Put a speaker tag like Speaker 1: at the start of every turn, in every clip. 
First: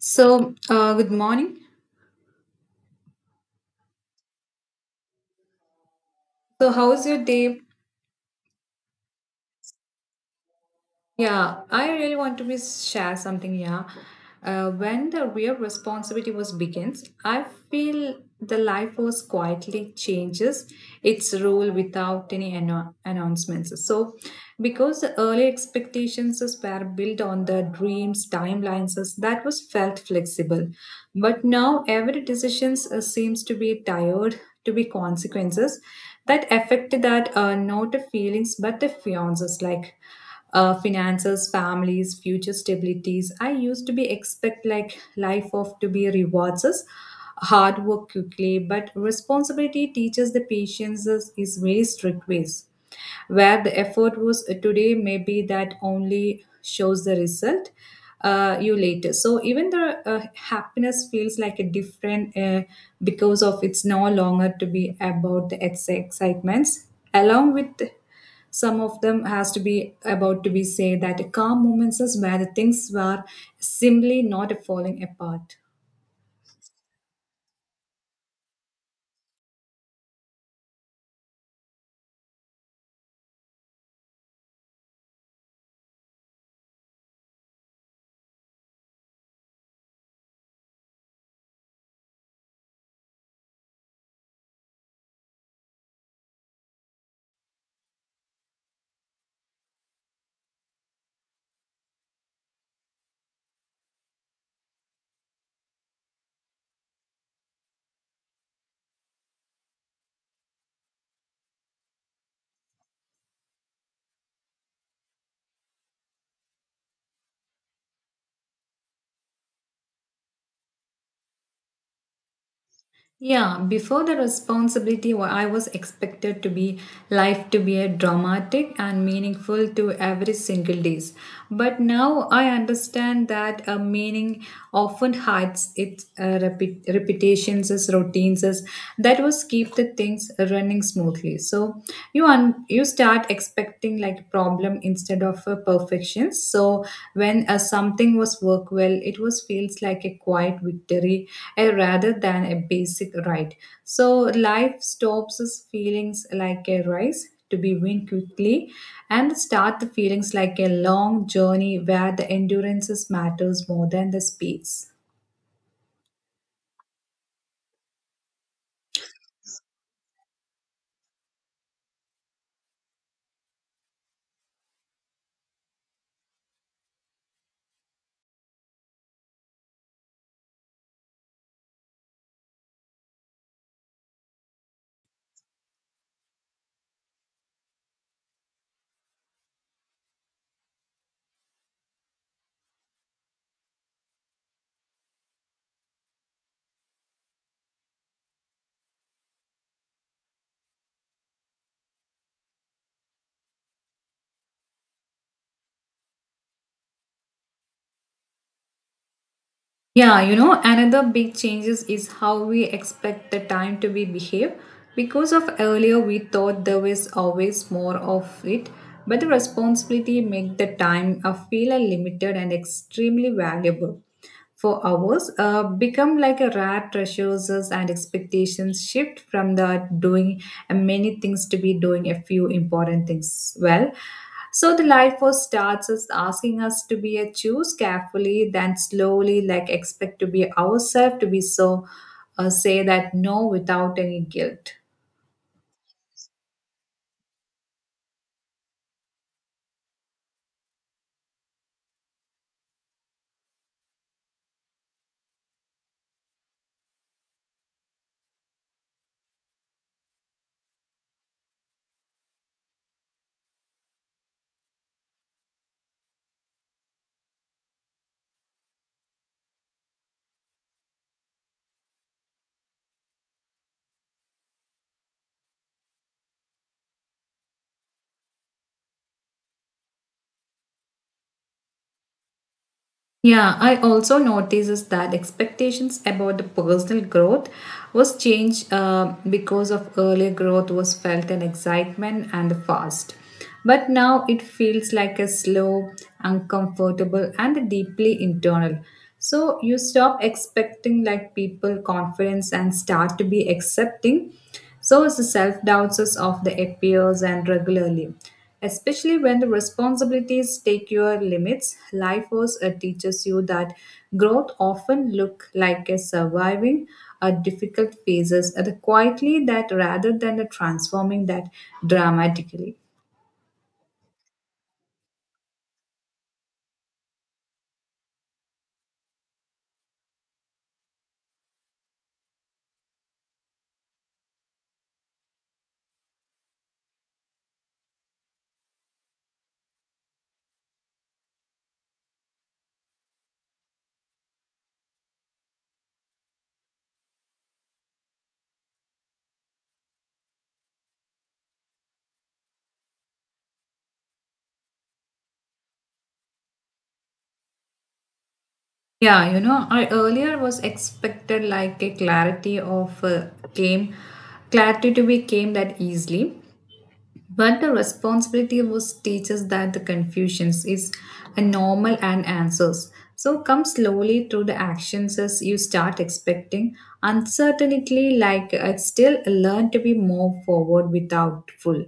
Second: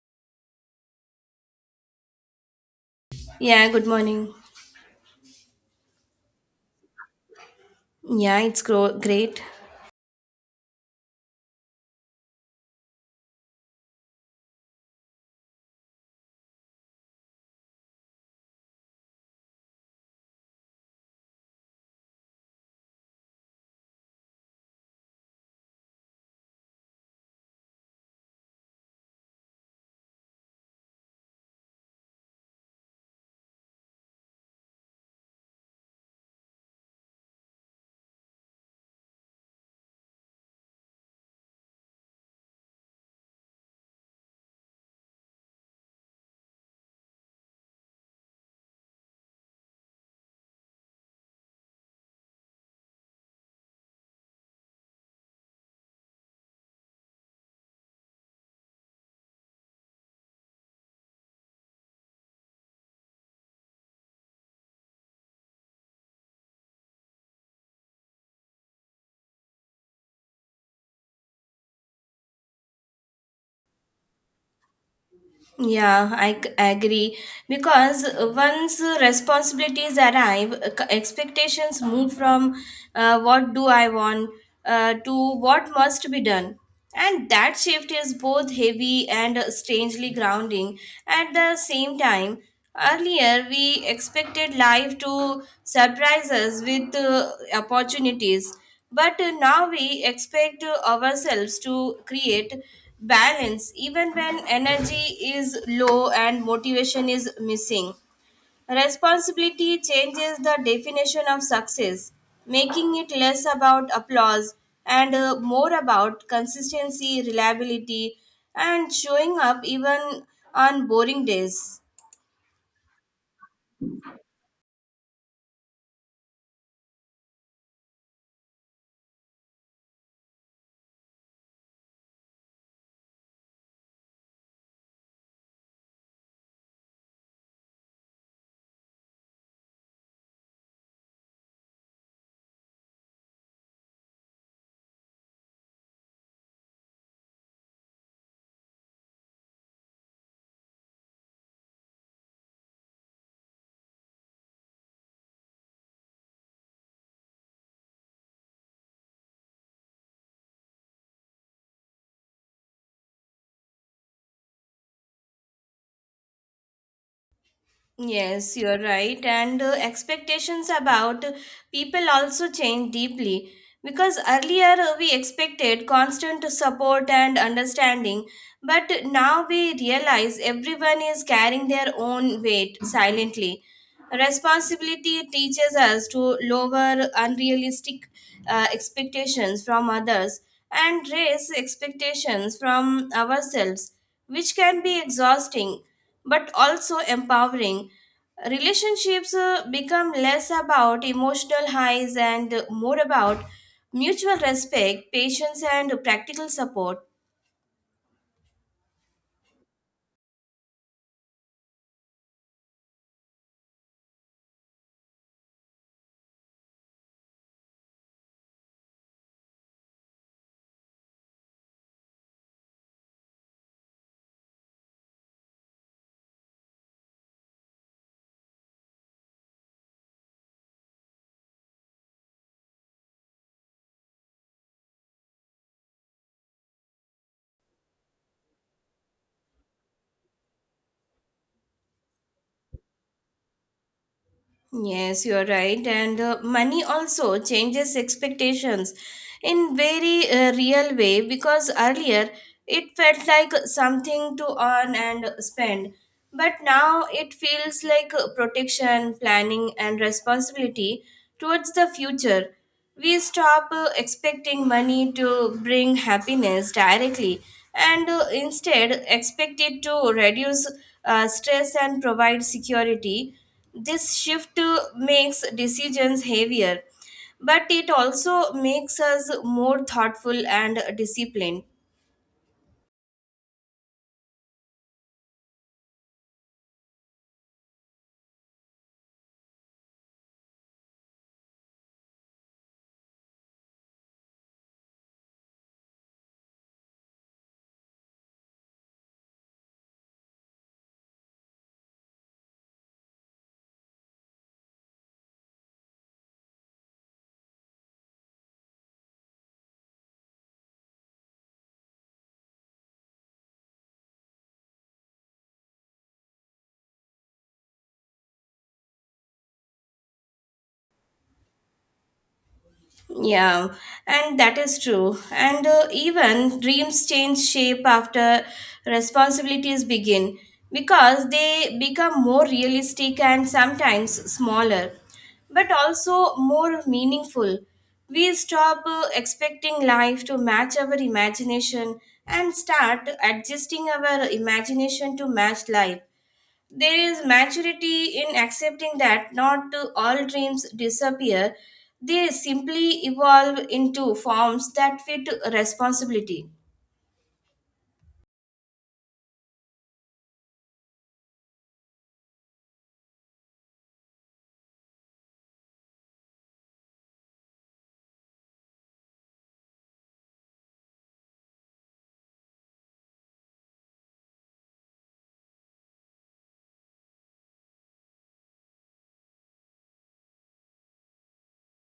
Speaker 1: So, good morning.
Speaker 2: Yeah, good morning.
Speaker 1: So, how's your day?
Speaker 2: Yeah, it's great.
Speaker 1: Yeah, I really want to be share something. Yeah, when the real responsibility was begins, I feel the life was quietly changes its role without any announcements. So, because the early expectations were built on the dreams, timelines, that was felt flexible. But now every decision seems to be tired to be consequences that affect that not the feelings but the fiances like finances, families, future stabilities. I used to be expect like life of to be rewards us hard work quickly, but responsibility teaches the patience is very strict ways where the effort was today maybe that only shows the result you later so even the happiness feels like a different because of it's no longer to be about the excitements along with some of them has to be about to be say that calm moments is where the things were simply not falling apart.
Speaker 2: Yeah, I agree. Because once responsibilities arrive, expectations move from what do I want to what must be done. And that shift is both heavy and strangely grounding. At the same time, earlier we expected life to surprise us with opportunities. But now we expect ourselves to create balance even when energy is low and motivation is missing. Responsibility changes the definition of success, making it less about applause and, more about consistency, reliability, and showing up even on boring days.
Speaker 1: Yeah, before the responsibility, I was expected to be life to be a dramatic and meaningful to every single days. But now I understand that a meaning often hides its repetitions as routines as that was keep the things running smoothly. So you start expecting like problem instead of a perfection so when something was work well it was feels like a quiet victory rather than a basic right so life stops us feelings like a rise to be win quickly and start the feelings like a long journey where the endurances matters more than the speeds.
Speaker 2: Yes, you're right. And, expectations about people also change deeply because earlier we expected constant support and understanding, but now we realize everyone is carrying their own weight silently. Responsibility teaches us to lower unrealistic expectations from others and raise expectations from ourselves, which can be exhausting but also empowering. Relationships become less about emotional highs and more about mutual respect, patience, and practical support.
Speaker 1: Yeah, you know, another big changes is how we expect the time to be behave. Because of earlier, we thought there was always more of it, but the responsibility make the time feel limited and extremely valuable. For hours, become like a rare treasures and expectations shift from the doing many things to be doing a few important things well. So the life force starts us asking us to be a choose carefully, then slowly like expect to be ourselves to be so say that no without any guilt.
Speaker 2: Yes, you are right. And, money also changes expectations in very real way, because earlier it felt like something to earn and spend. But now it feels like protection, planning, and responsibility towards the future. We stop expecting money to bring happiness directly and, instead, expect it to reduce stress and provide security. This shift makes decisions heavier, but it also makes us more thoughtful and disciplined.
Speaker 1: Yeah, I also notices that expectations about the personal growth was changed because of earlier growth was felt an excitement and fast. But now it feels like a slow, uncomfortable, and deeply internal. So you stop expecting like people confidence and start to be accepting. So it's the self doubts of the appears and regularly. Especially when the responsibilities take your limits, life force teaches you that growth often look like a surviving a difficult phases the quietly that rather than the transforming that dramatically.
Speaker 2: Yeah, and that is true. And, even dreams change shape after responsibilities begin because they become more realistic and sometimes smaller, but also more meaningful. We stop expecting life to match our imagination and start adjusting our imagination to match life. There is maturity in accepting that not all dreams disappear, they simply evolve into forms that fit responsibility.
Speaker 1: Yeah, you know, I earlier was expected like a clarity of game, clarity to be came that easily, but the responsibility was teaches that the confusions is a normal and answers. So come slowly through the actions as you start expecting uncertainty. Like I still learn to be more forward without full.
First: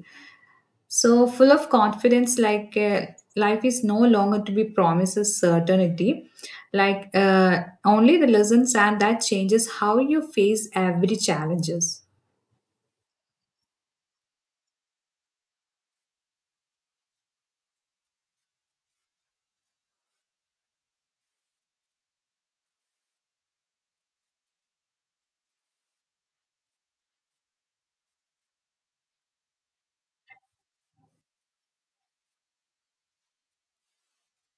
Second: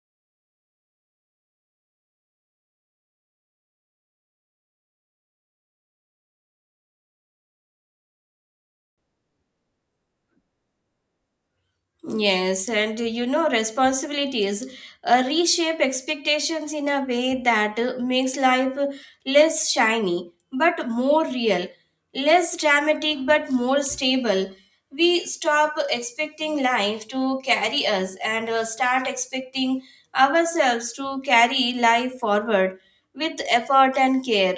Speaker 1: So full of confidence, like life is no longer to be promises certainty. Like only the lessons and that changes how you face every challenges.
Speaker 2: Yes, and, you know, responsibilities reshape expectations in a way that makes life less shiny but more real, less dramatic but more stable. We stop expecting life to carry us and, start expecting ourselves to carry life forward with effort and care.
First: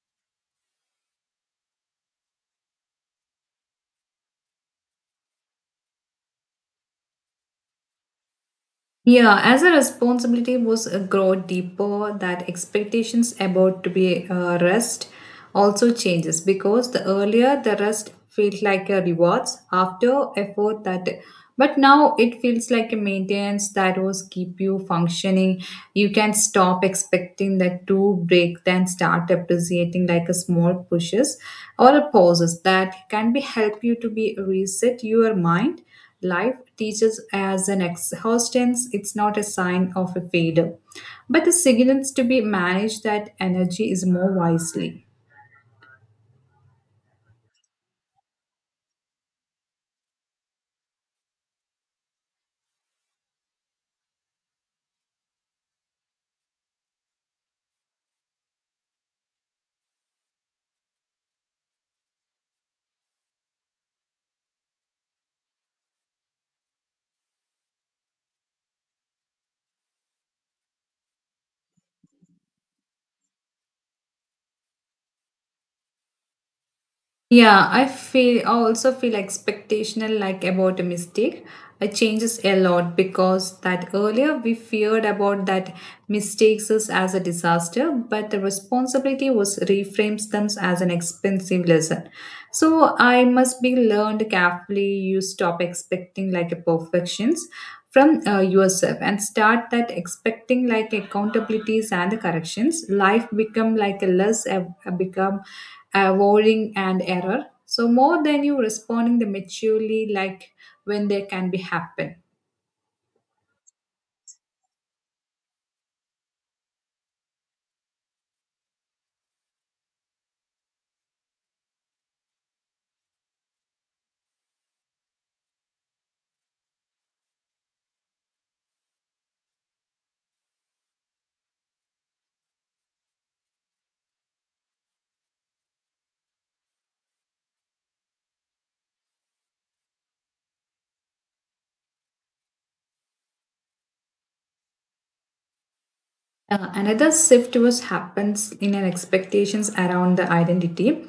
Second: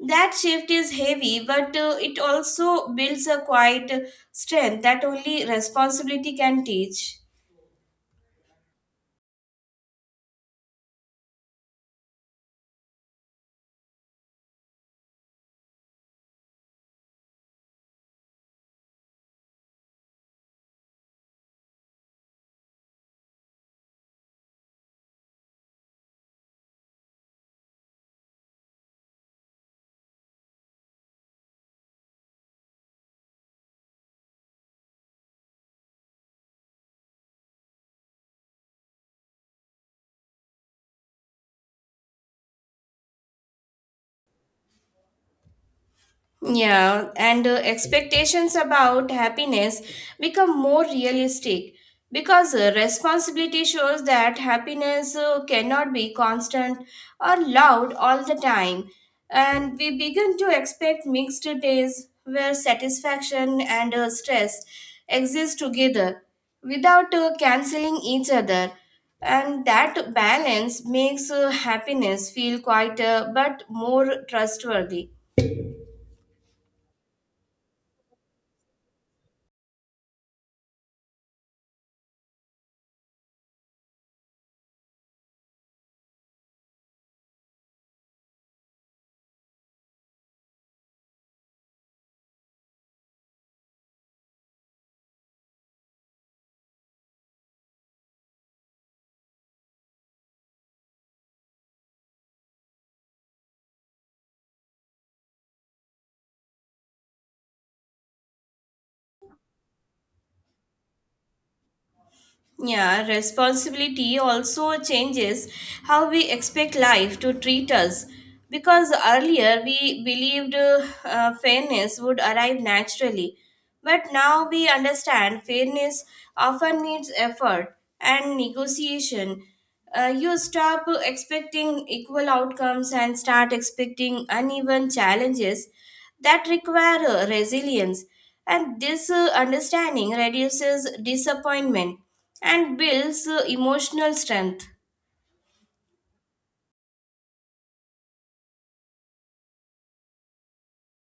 Speaker 2: That shift is heavy, but, it also builds a quiet strength that only responsibility can teach.
Speaker 1: Yeah, as a responsibility was grow deeper, that expectations about to be rest also changes because the earlier the rest felt like a rewards after effort that, but now it feels like a maintenance that was keep you functioning. You can stop expecting that to break then start appreciating like a small pushes or a pauses that can be help you to be reset your mind. Life teaches as an exhaustance, it's not a sign of a failure, but a signals to be managed that energy is more wisely.
Speaker 2: Yeah, and, expectations about happiness become more realistic because, responsibility shows that happiness cannot be constant or loud all the time. And we begin to expect mixed days where satisfaction and, stress exist together without canceling each other. And that balance makes happiness feel quieter but more trustworthy.
Speaker 1: Yeah, I feel I also feel expectational like about a mistake. It changes a lot because that earlier we feared about that mistakes is as a disaster, but the responsibility was reframes them as an expensive lesson. So I must be learned carefully. You stop expecting like a perfections from yourself and start that expecting like accountabilities and the corrections. Life become like a less a become avoiding an error. So more than you responding the maturely like when they can be happen.
Speaker 2: Yeah, responsibility also changes how we expect life to treat us. Because earlier we believed fairness would arrive naturally, but now we understand fairness often needs effort and negotiation. You stop expecting equal outcomes and start expecting uneven challenges that require resilience. And this understanding reduces disappointment and builds emotional strength.
Speaker 1: Another shift was happens in an expectations around the identity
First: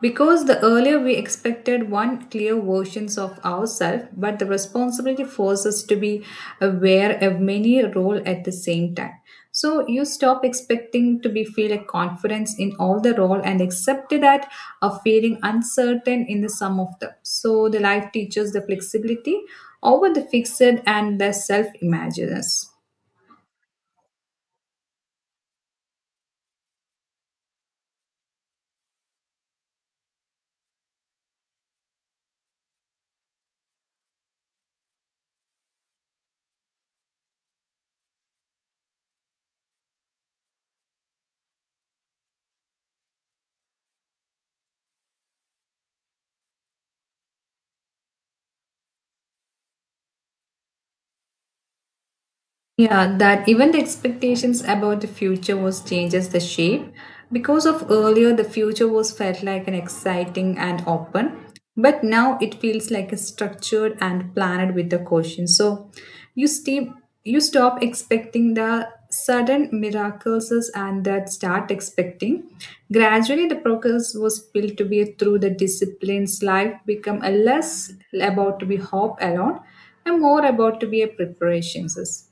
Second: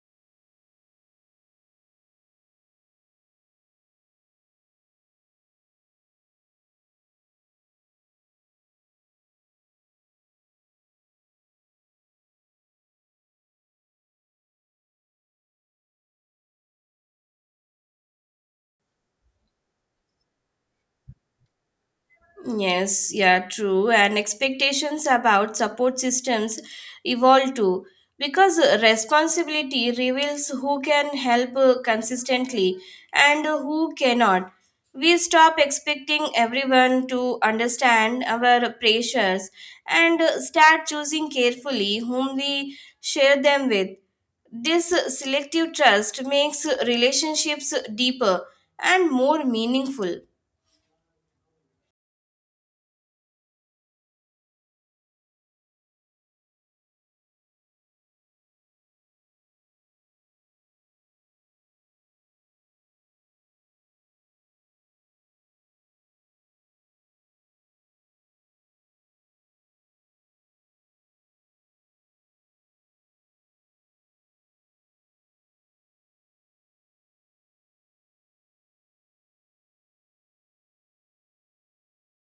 Speaker 1: because the earlier we expected one clear versions of ourselves but the responsibility forces us to be aware of many role at the same time so you stop expecting to be feel a confidence in all the role and accept that of feeling uncertain in the sum of them so the life teaches the flexibility over the fixed and the self imaginers.
Speaker 2: Yes, yeah, true. And expectations about support systems evolve too because, responsibility reveals who can help consistently and who cannot. We stop expecting everyone to understand our pressures and, start choosing carefully whom we share them with. This selective trust makes relationships deeper and more meaningful.
Speaker 1: Yeah, that even the expectations about the future was changes the shape. Because of earlier, the future was felt like an exciting and open, but now it feels like a structured and planned with the caution. So you stay, you stop expecting the sudden miracles and that start expecting. Gradually, the progress was built to be through the disciplines. Life become a less about to be hope alone and more about to be a preparations.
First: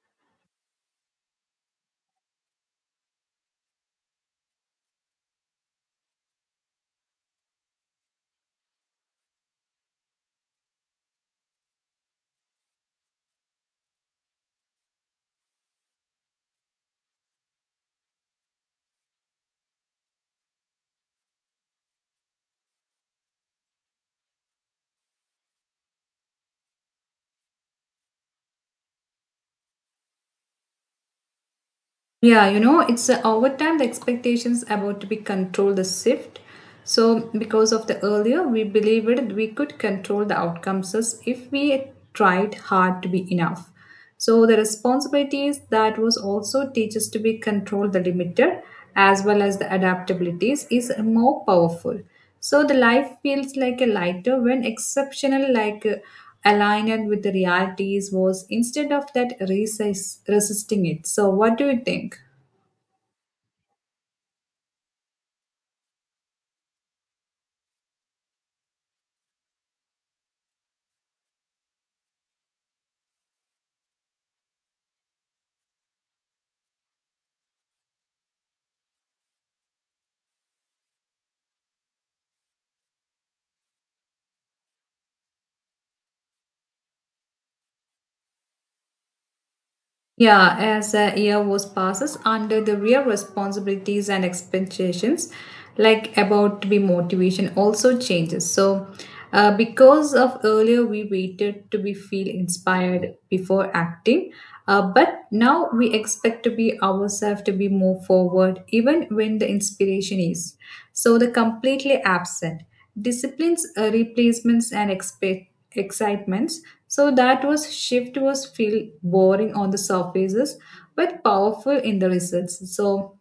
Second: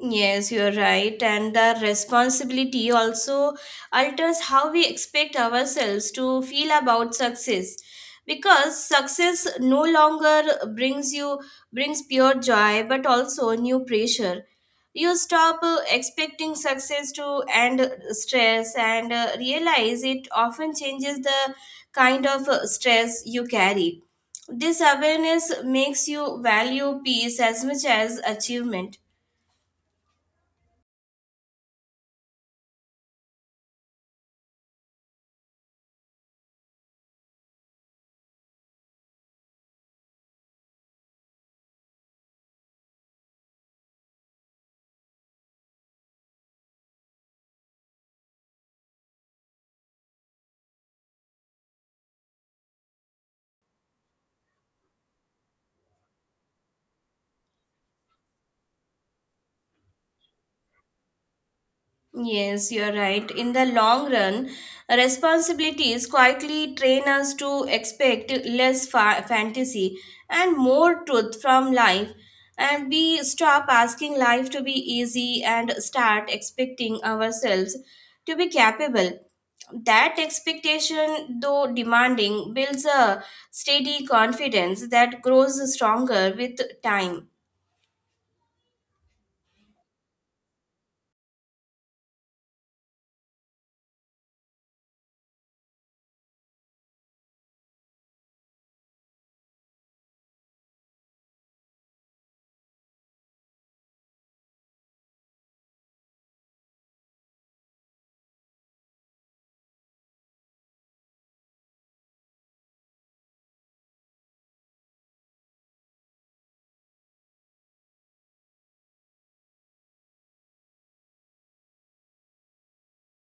Speaker 2: Yes, you're right. And the responsibility also alters how we expect ourselves to feel about success. Because success no longer brings you brings pure joy but also new pressure. You stop expecting success to end stress and, realize it often changes the kind of stress you carry. This awareness makes you value peace as much as achievement.
Speaker 1: Yeah, you know, it's over time the expectations about to be control the shift. So because of the earlier, we believed we could control the outcomes as if we tried hard to be enough. So the responsibilities that was also teaches to be control the limiter as well as the adaptabilities is more powerful. So the life feels like a lighter when exceptional, like aligned with the realities, was instead of that resisting it. So what do you think?
Speaker 2: Yes, you're right. In the long run, responsibilities quietly train us to expect less fantasy and more truth from life, and we stop asking life to be easy and start expecting ourselves to be capable. That expectation, though demanding, builds a steady confidence that grows stronger with time.
Speaker 1: Yeah, as the year was passes under the real responsibilities and expectations, like about to be motivation also changes. So, because of earlier we waited to be feel inspired before acting, but now we expect to be ourselves to be more forward even when the inspiration is so the completely absent disciplines, replacements, and expectations excitements. So that was shift was feel boring on the surfaces, but powerful in the results. So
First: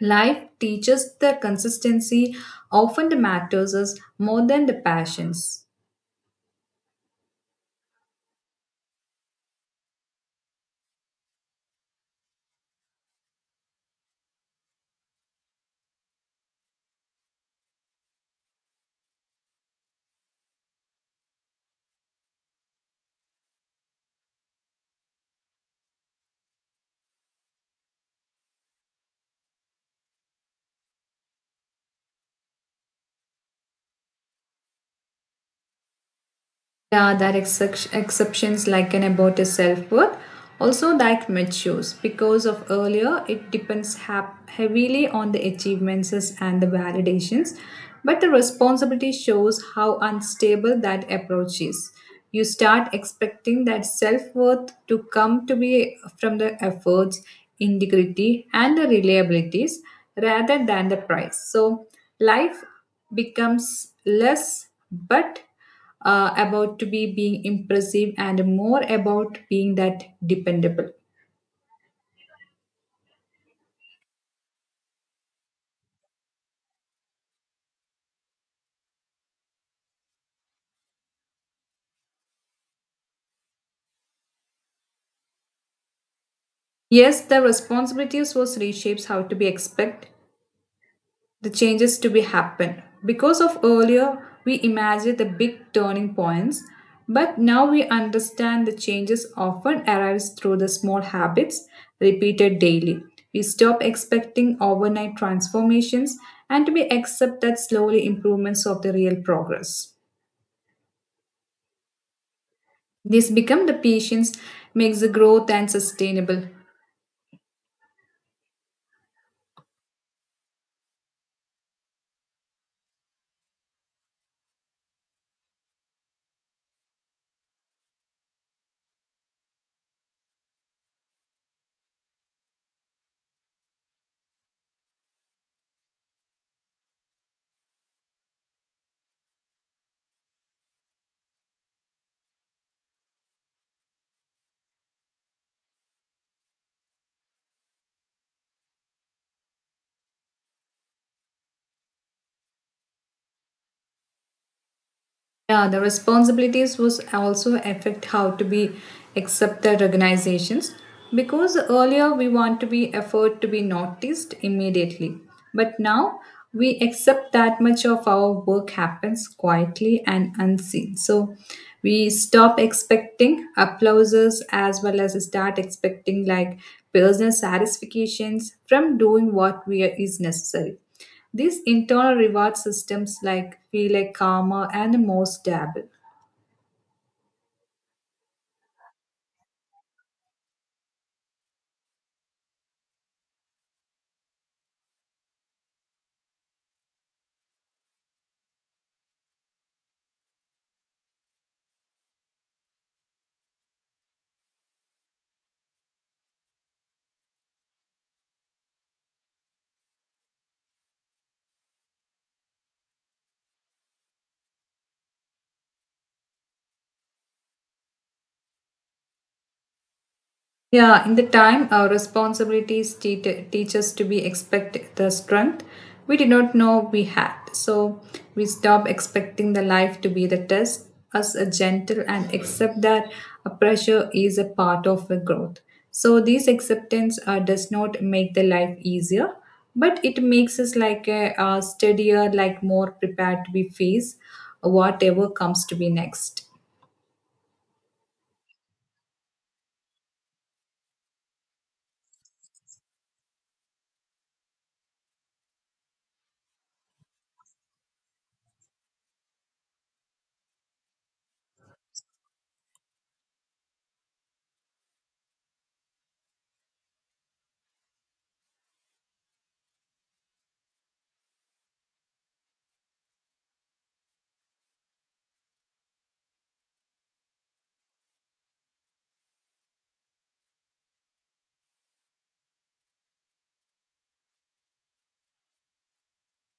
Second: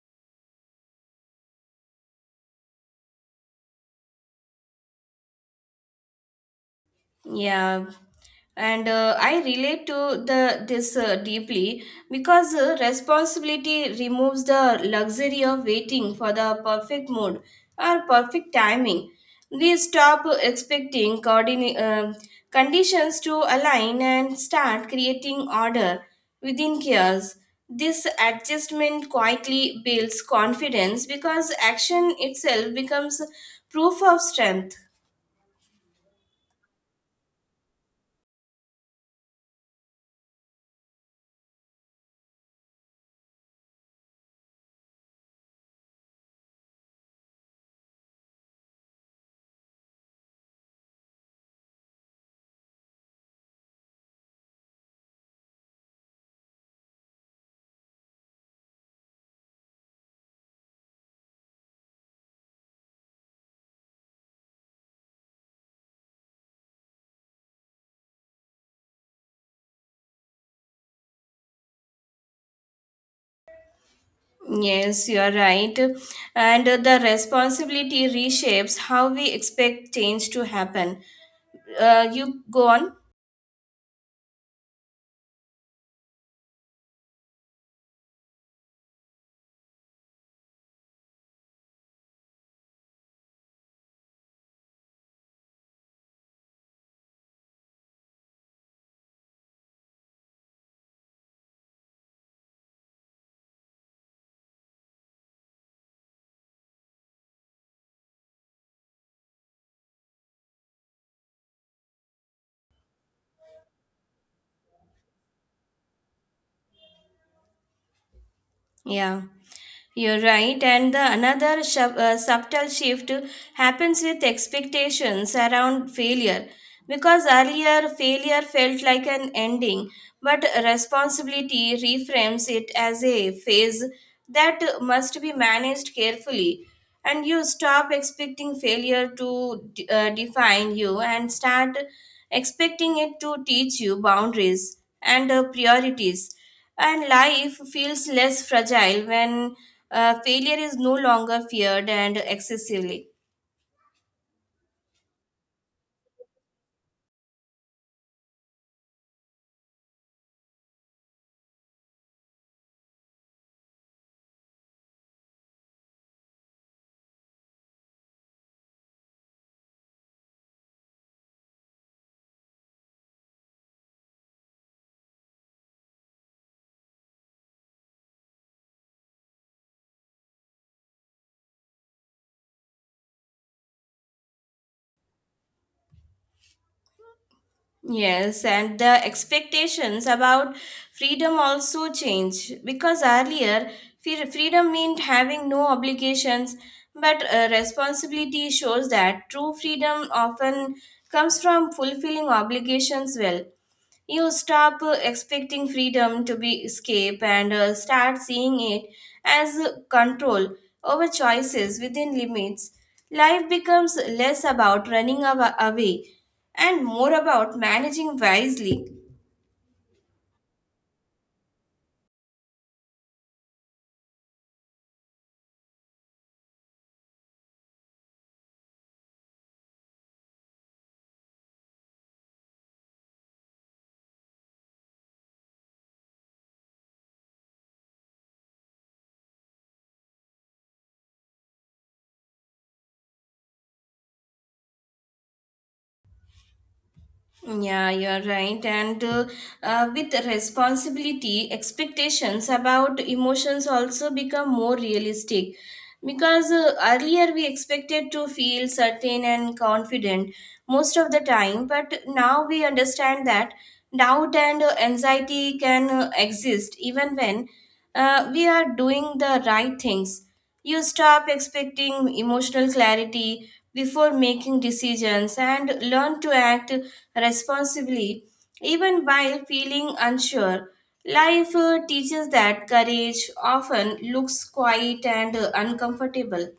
Speaker 1: life teaches the consistency often matters us more than the passions.
Speaker 2: Yeah, and, I relate to the this deeply because, responsibility removes the luxury of waiting for the perfect mood or perfect timing. We stop expecting conditions to align and start creating order within chaos. This adjustment quietly builds confidence because action itself becomes proof of strength.
Speaker 1: Yeah, there are exceptions like an about is self worth. Also, like matures because of earlier, it depends heavily on the achievements and the validations. But the responsibility shows how unstable that approach is. You start expecting that self worth to come to be from the efforts, integrity, and the reliabilities rather than the price. So, life becomes less, but about to be being impressive and more about being that dependable.
Speaker 2: Yes, you are right. And, the responsibility reshapes how we expect change to happen. You go on.
Speaker 1: Yes the responsibilities was reshapes how to be expect the changes to be happen because of earlier we imagined the big turning points but now we understand the changes often arrives through the small habits repeated daily. We stop expecting overnight transformations and we accept that slowly improvements of the real progress. This become the patience makes the growth and sustainable.
Speaker 2: Yeah. You're right, and the another subtle shift happens with expectations around failure because earlier failure felt like an ending, but responsibility reframes it as a phase that must be managed carefully. And you stop expecting failure to define you and start expecting it to teach you boundaries and, priorities. And life feels less fragile when, failure is no longer feared and excessively.
Speaker 1: Yeah, the responsibilities was also affect how to be accept the organizations because earlier we want to be effort to be noticed immediately, but now we accept that much of our work happens quietly and unseen. So we stop expecting applauses as well as start expecting like personal satisfactions from doing what we are, is necessary. These internal reward systems like feel like calmer and more stable.
Speaker 2: Yes, and the expectations about freedom also change because earlier freedom meant having no obligations, but, responsibility shows that true freedom often comes from fulfilling obligations well. You stop expecting freedom to be escape and, start seeing it as control over choices within limits. Life becomes less about running away and more about managing wisely.
Speaker 1: Yeah, in the time, our responsibilities teach us to be expect the strength we did not know we had. So we stop expecting the life to be the test, us a gentle and accept that a pressure is a part of a growth. So this acceptance does not make the life easier, but it makes us like a, steadier, like more prepared to be face whatever comes to be next.
Speaker 2: Yeah, you're right. And with responsibility, expectations about emotions also become more realistic. Because, earlier we expected to feel certain and confident most of the time, but now we understand that doubt and, anxiety can exist even when we are doing the right things. You stop expecting emotional clarity before making decisions and learn to act responsibly, even while feeling unsure. Life teaches that courage often looks quiet and, uncomfortable.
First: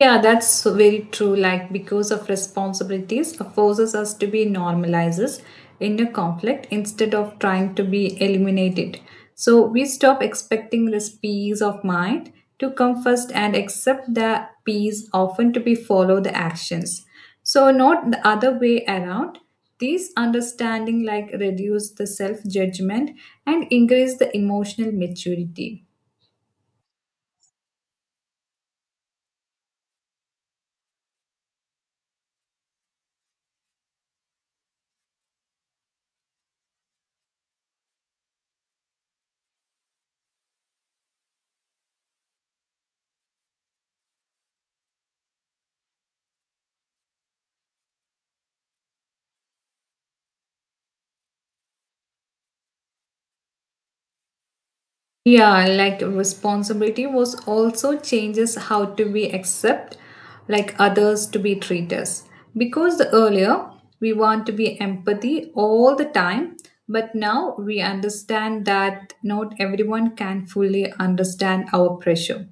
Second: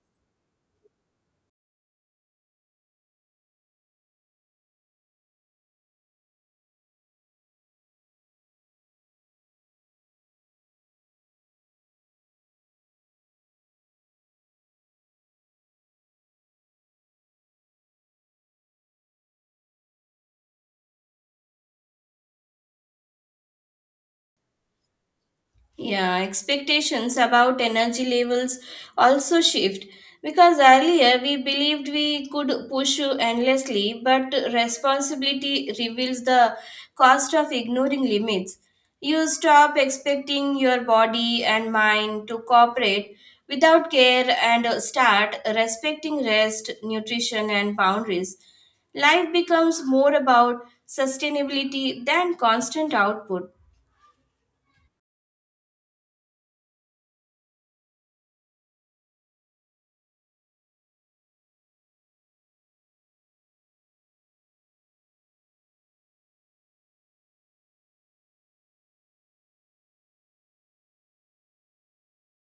Speaker 1: Yeah, that's so very true. Like, because of responsibilities, forces us to be normalizers in a conflict instead of trying to be eliminated. So, we stop expecting this peace of mind to come first and accept that peace often to be follow the actions. So, not the other way around. These understanding like reduce the self judgment and increase the emotional maturity.
Speaker 2: Yeah, expectations about energy levels also shift because earlier we believed we could push endlessly, but responsibility reveals the cost of ignoring limits. You stop expecting your body and mind to cooperate without care and start respecting rest, nutrition, and boundaries. Life becomes more about sustainability than constant output.
Speaker 1: Yeah, like responsibility was also changes how to be accept, like others to be treat us. Because the earlier we want to be empathy all the time, but now we understand that not everyone can fully understand our pressure.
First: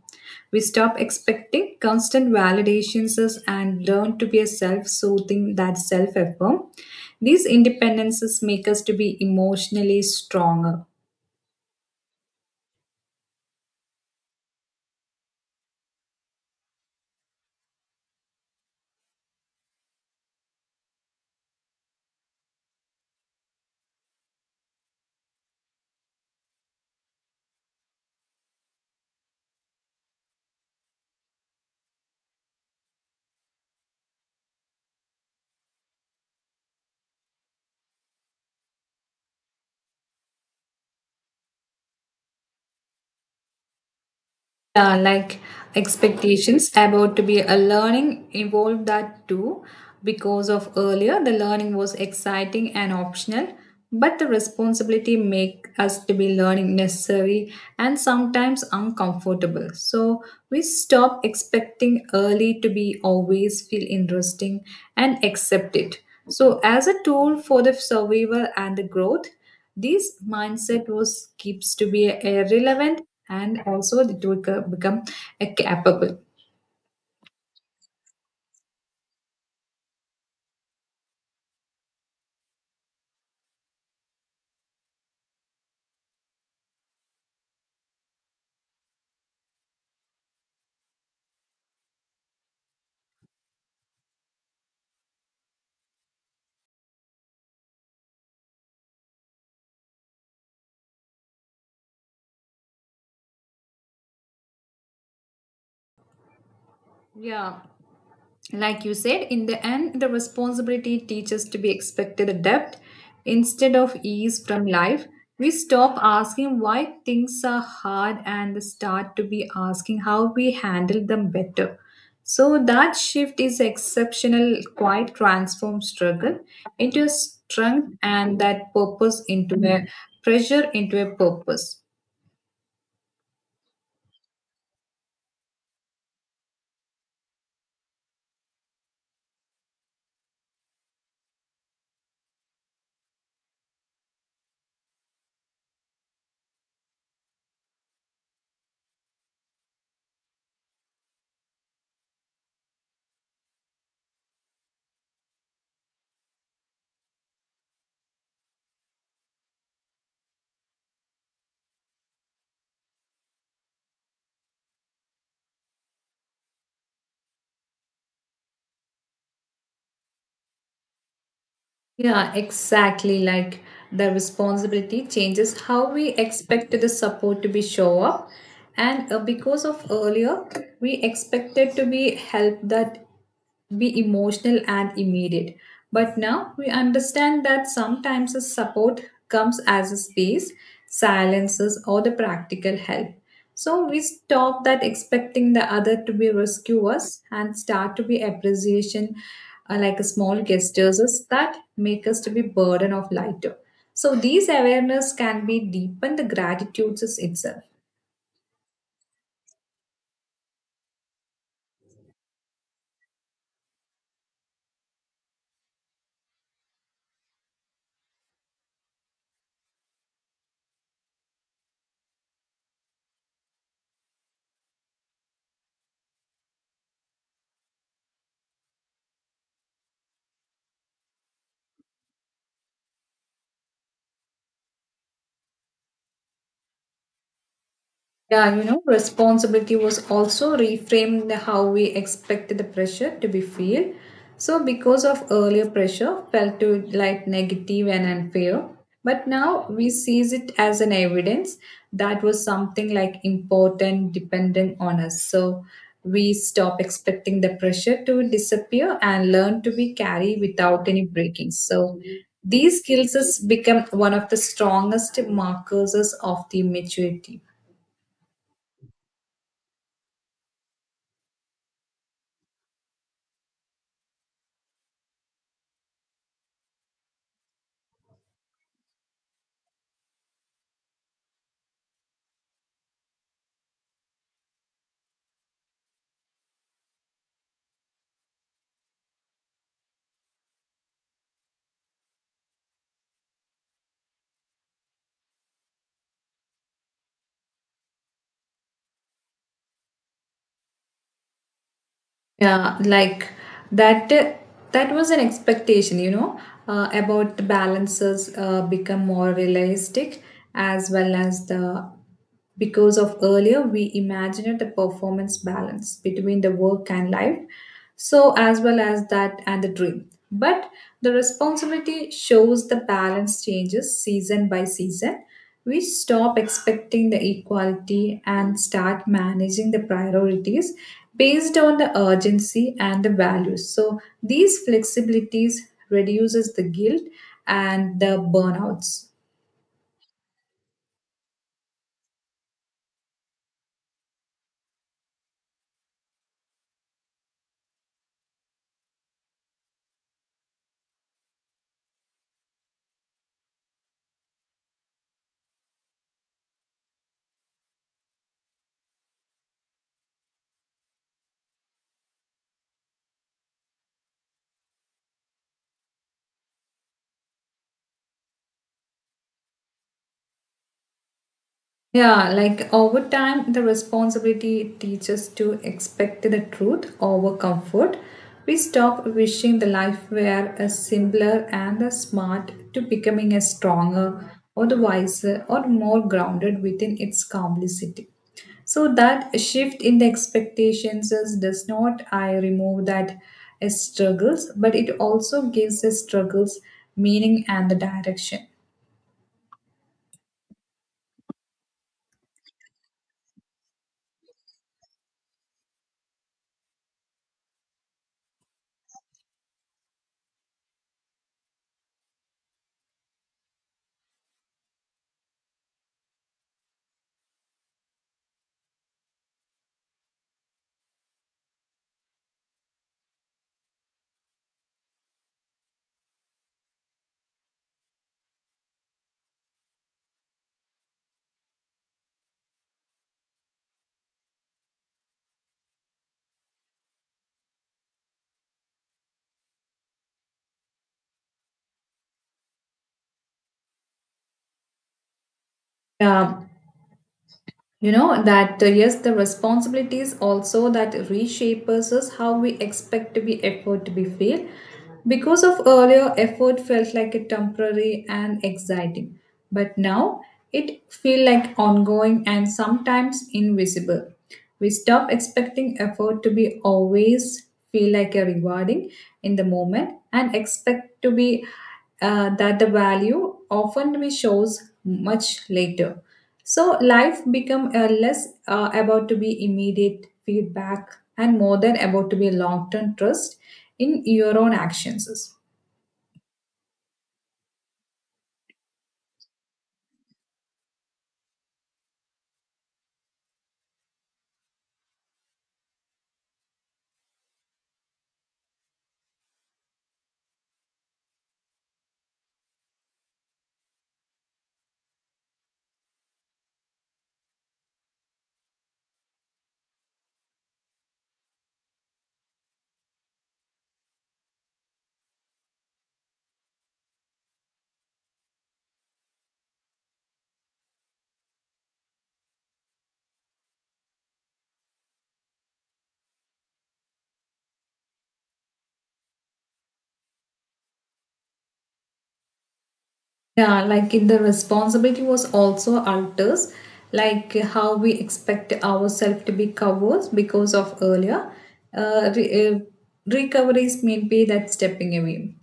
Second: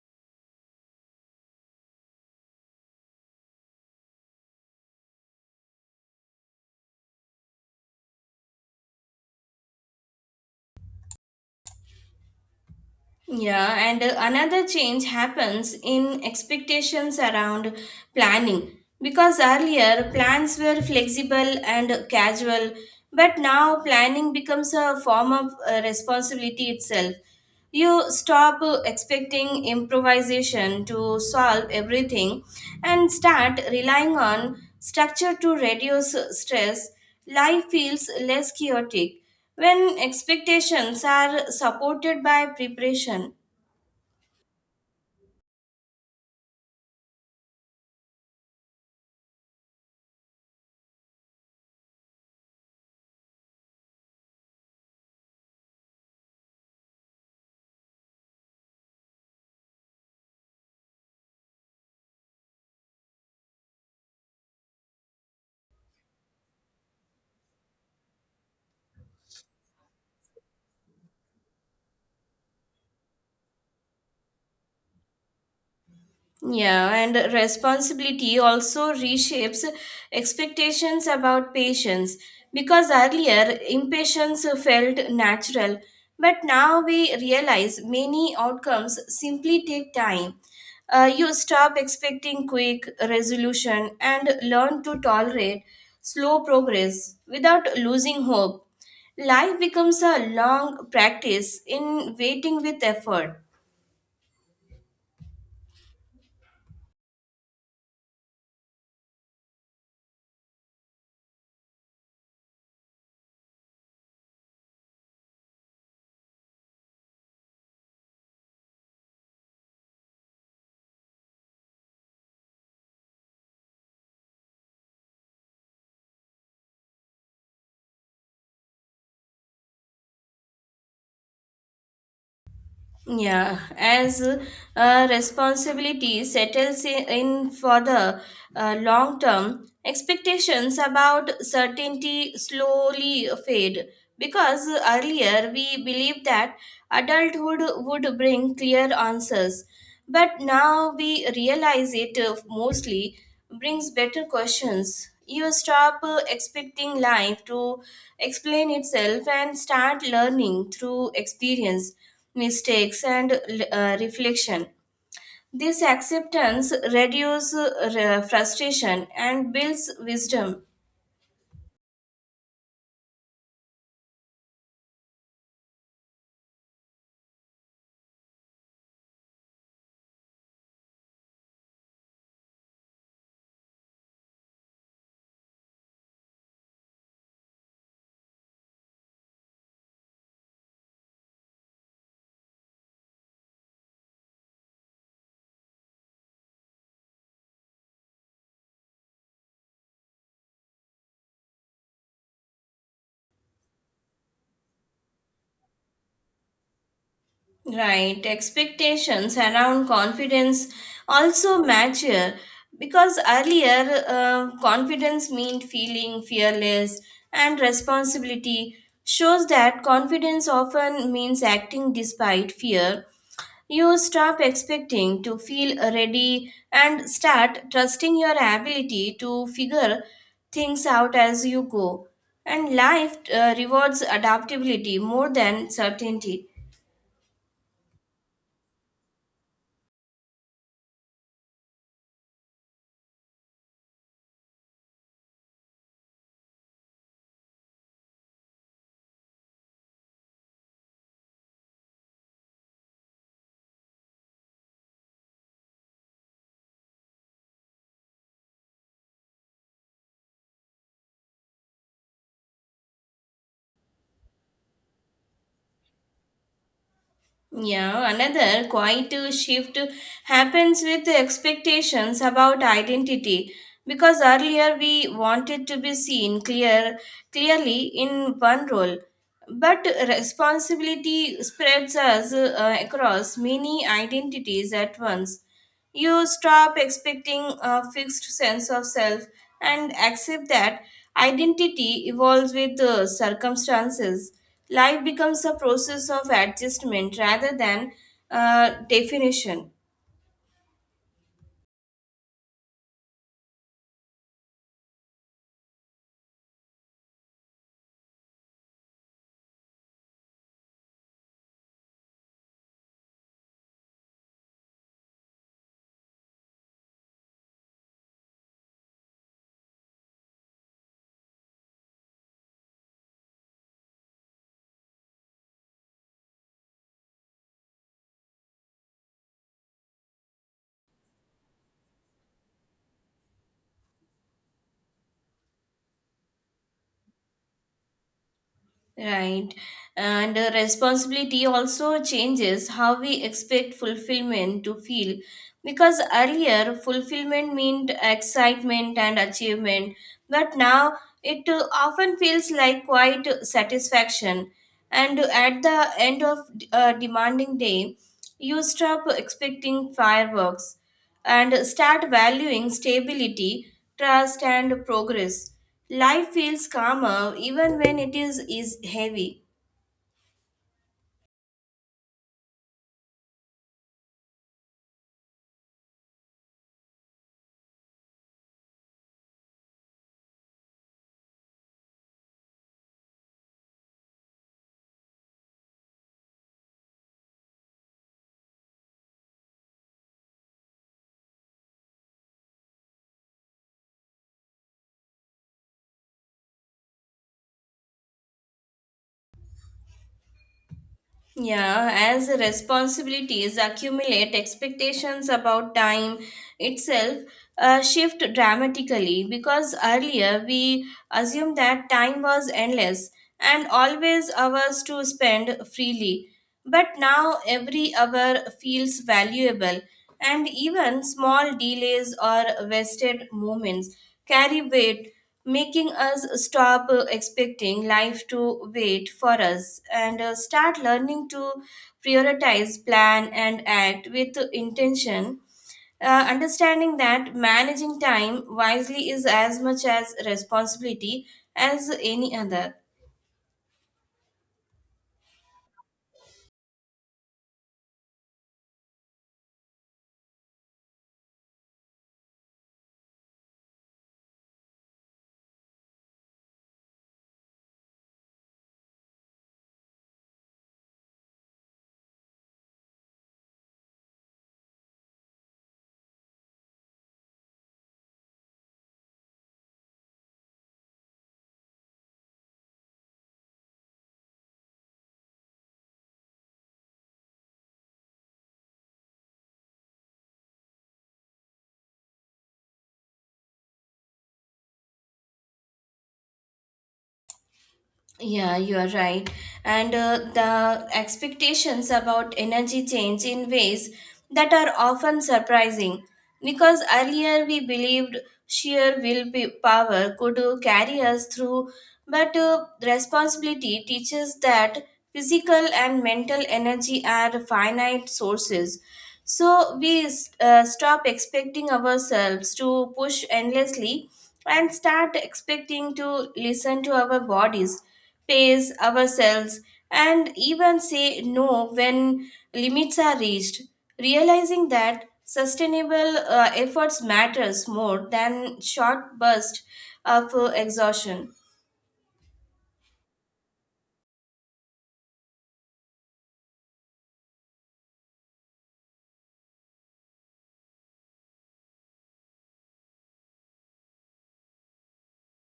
Speaker 1: We stop expecting constant validations and learn to be a self-soothing that self-affirm. These independences make us to be emotionally stronger.
Speaker 2: Yeah, and, another change happens in expectations around planning because earlier plans were flexible and casual, but now planning becomes a form of responsibility itself. You stop expecting improvisation to solve everything and start relying on structure to reduce stress. Life feels less chaotic when expectations are supported by preparation.
Speaker 1: Yeah, like expectations about to be a learning evolved that too, because of earlier the learning was exciting and optional, but the responsibility make us to be learning necessary and sometimes uncomfortable. So we stop expecting early to be always feel interesting and accept it so as a tool for the survival and the growth. This mindset was keeps to be irrelevant and also it will become a capable.
Speaker 2: Yeah, and responsibility also reshapes expectations about patients because earlier impatience felt natural, but now we realize many outcomes simply take time. You stop expecting quick resolution and learn to tolerate slow progress without losing hope. Life becomes a long practice in waiting with effort.
Speaker 1: Yeah, like you said, in the end the responsibility teaches to be expected a depth instead of ease from life. We stop asking why things are hard and start to be asking how we handle them better. So that shift is exceptional, quite transform struggle into a strength and that purpose into a pressure into a purpose.
Speaker 2: Yeah, as, responsibility settles in for the long term, expectations about certainty slowly fade because earlier we believed that adulthood would bring clear answers. But now we realize it, mostly brings better questions. You stop expecting life to explain itself and start learning through experience, mistakes, and, reflection. This acceptance reduces frustration and builds wisdom.
Speaker 1: Yeah, exactly. Like the responsibility changes how we expect the support to be show up. And because of earlier, we expected to be help that be emotional and immediate. But now we understand that sometimes the support comes as a space, silences, or the practical help. So we stop that expecting the other to be rescuers and start to be appreciation, like a small gestures is that make us to be burden of lighter. So these awareness can be deepened the gratitudes is itself.
Speaker 2: Right, expectations around confidence also matter because earlier confidence meant feeling fearless, and responsibility shows that confidence often means acting despite fear. You stop expecting to feel ready and start trusting your ability to figure things out as you go. And life rewards adaptability more than certainty.
Speaker 1: Yeah, you know, responsibility was also reframed the how we expected the pressure to be feel. So because of earlier pressure felt to like negative and unfair, but now we sees it as an evidence that was something like important dependent on us. So we stop expecting the pressure to disappear and learn to be carry without any breakings. So these skills has become one of the strongest markers of the maturity.
Speaker 2: Yeah, another quiet shift happens with expectations about identity because earlier we wanted to be seen clearly in one role, but responsibility spreads us across many identities at once. You stop expecting a fixed sense of self and accept that identity evolves with the circumstances. Life becomes a process of adjustment rather than, definition.
Speaker 1: Yeah, like that. That was an expectation, you know, about the balances become more realistic as well as the, because of earlier we imagined the performance balance between the work and life, so as well as that and the dream. But the responsibility shows the balance changes season by season. We stop expecting the equality and start managing the priorities based on the urgency and the values. So these flexibilities reduces the guilt and the burnouts.
Speaker 2: Right. And, responsibility also changes how we expect fulfillment to feel because earlier fulfillment meant excitement and achievement, but now it, often feels like quite satisfaction, and at the end of a demanding day, you stop expecting fireworks and start valuing stability, trust, and progress. Life feels calmer even when it is heavy.
Speaker 1: Yeah, like over time, the responsibility teaches to expect the truth over comfort. We stop wishing the life were a simpler and a smart to becoming a stronger or the wiser or more grounded within its complicity. So that shift in the expectations is, does not I remove that as struggles, but it also gives the struggles meaning and the direction.
Speaker 2: Yeah, as responsibilities accumulate, expectations about time itself, shift dramatically because earlier we assumed that time was endless and always ours to spend freely. But now every hour feels valuable, and even small delays or wasted moments carry weight, making us stop expecting life to wait for us and, start learning to prioritize, plan, and act with intention. Understanding that managing time wisely is as much as responsibility as any other.
Speaker 1: Yeah, you know that yes the responsibilities also that reshapes us is how we expect to be effort to be feel, because of earlier effort felt like a temporary and exciting, but now it feel like ongoing and sometimes invisible. We stop expecting effort to be always feel like a rewarding in the moment and expect to be, that the value often we shows much later. So life become less about to be immediate feedback and more than about to be long term trust in your own actions.
Speaker 2: Yeah, you are right. And, the expectations about energy change in ways that are often surprising because earlier we believed sheer will be power could carry us through, but, responsibility teaches that physical and mental energy are finite sources. So we stop expecting ourselves to push endlessly and start expecting to listen to our bodies, pace ourselves, and even say no when limits are reached. Realizing that sustainable efforts matters more than short bursts of exhaustion.
Speaker 1: Yeah, like in the responsibility was also alters, like how we expect ourselves to be covered because of earlier uh, re- uh, recoveries may be that stepping away.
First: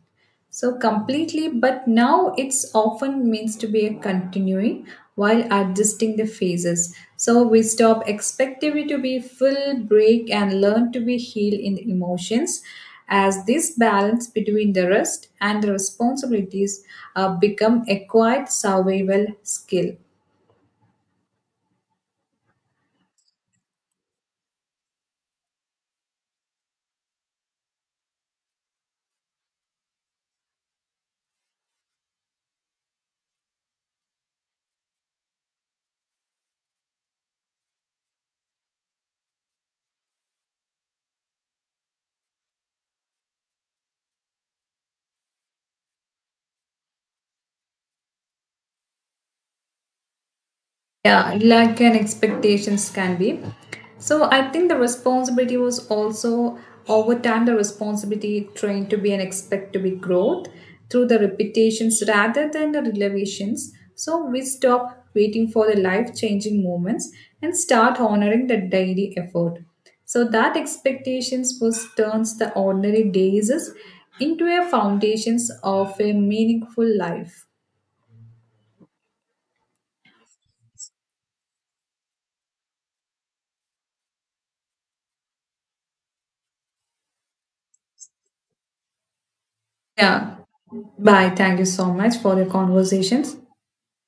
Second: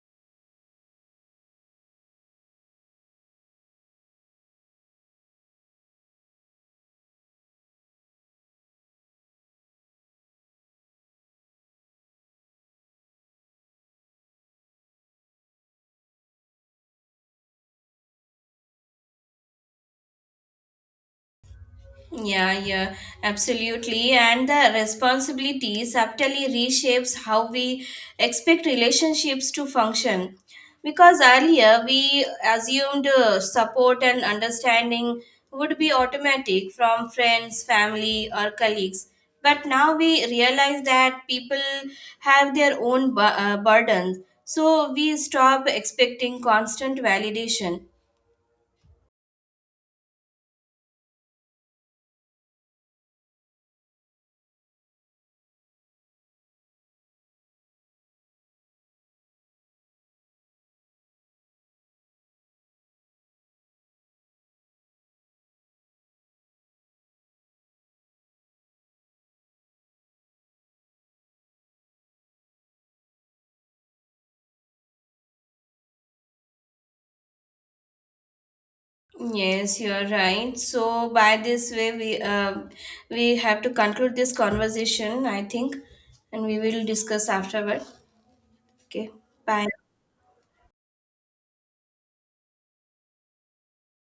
Speaker 1: So completely, but now it's often means to be a continuing while adjusting the phases. So we stop expectivity to be full break and learn to be healed in the emotions as this balance between the rest and the responsibilities become a quiet survival skill.
Speaker 2: Yeah, absolutely. And the responsibility subtly reshapes how we expect relationships to function. Because earlier we assumed support and understanding would be automatic from friends, family, or colleagues. But now we realize that people have their own burdens. So we stop expecting constant validation.
Speaker 1: Yeah, lack and expectations can be. So I think the responsibility was also, over time the responsibility trained to be and expect to be growth through the repetitions rather than the revelations. So we stop waiting for the life changing moments and start honoring the daily effort. So that expectations was turns the ordinary days into a foundations of a meaningful life.
Speaker 2: Yes, you're right. So by this way, we, have to conclude this conversation, I think, and we will discuss afterward. Okay, bye.
Speaker 1: Yeah. Bye. Thank you so much for your conversations.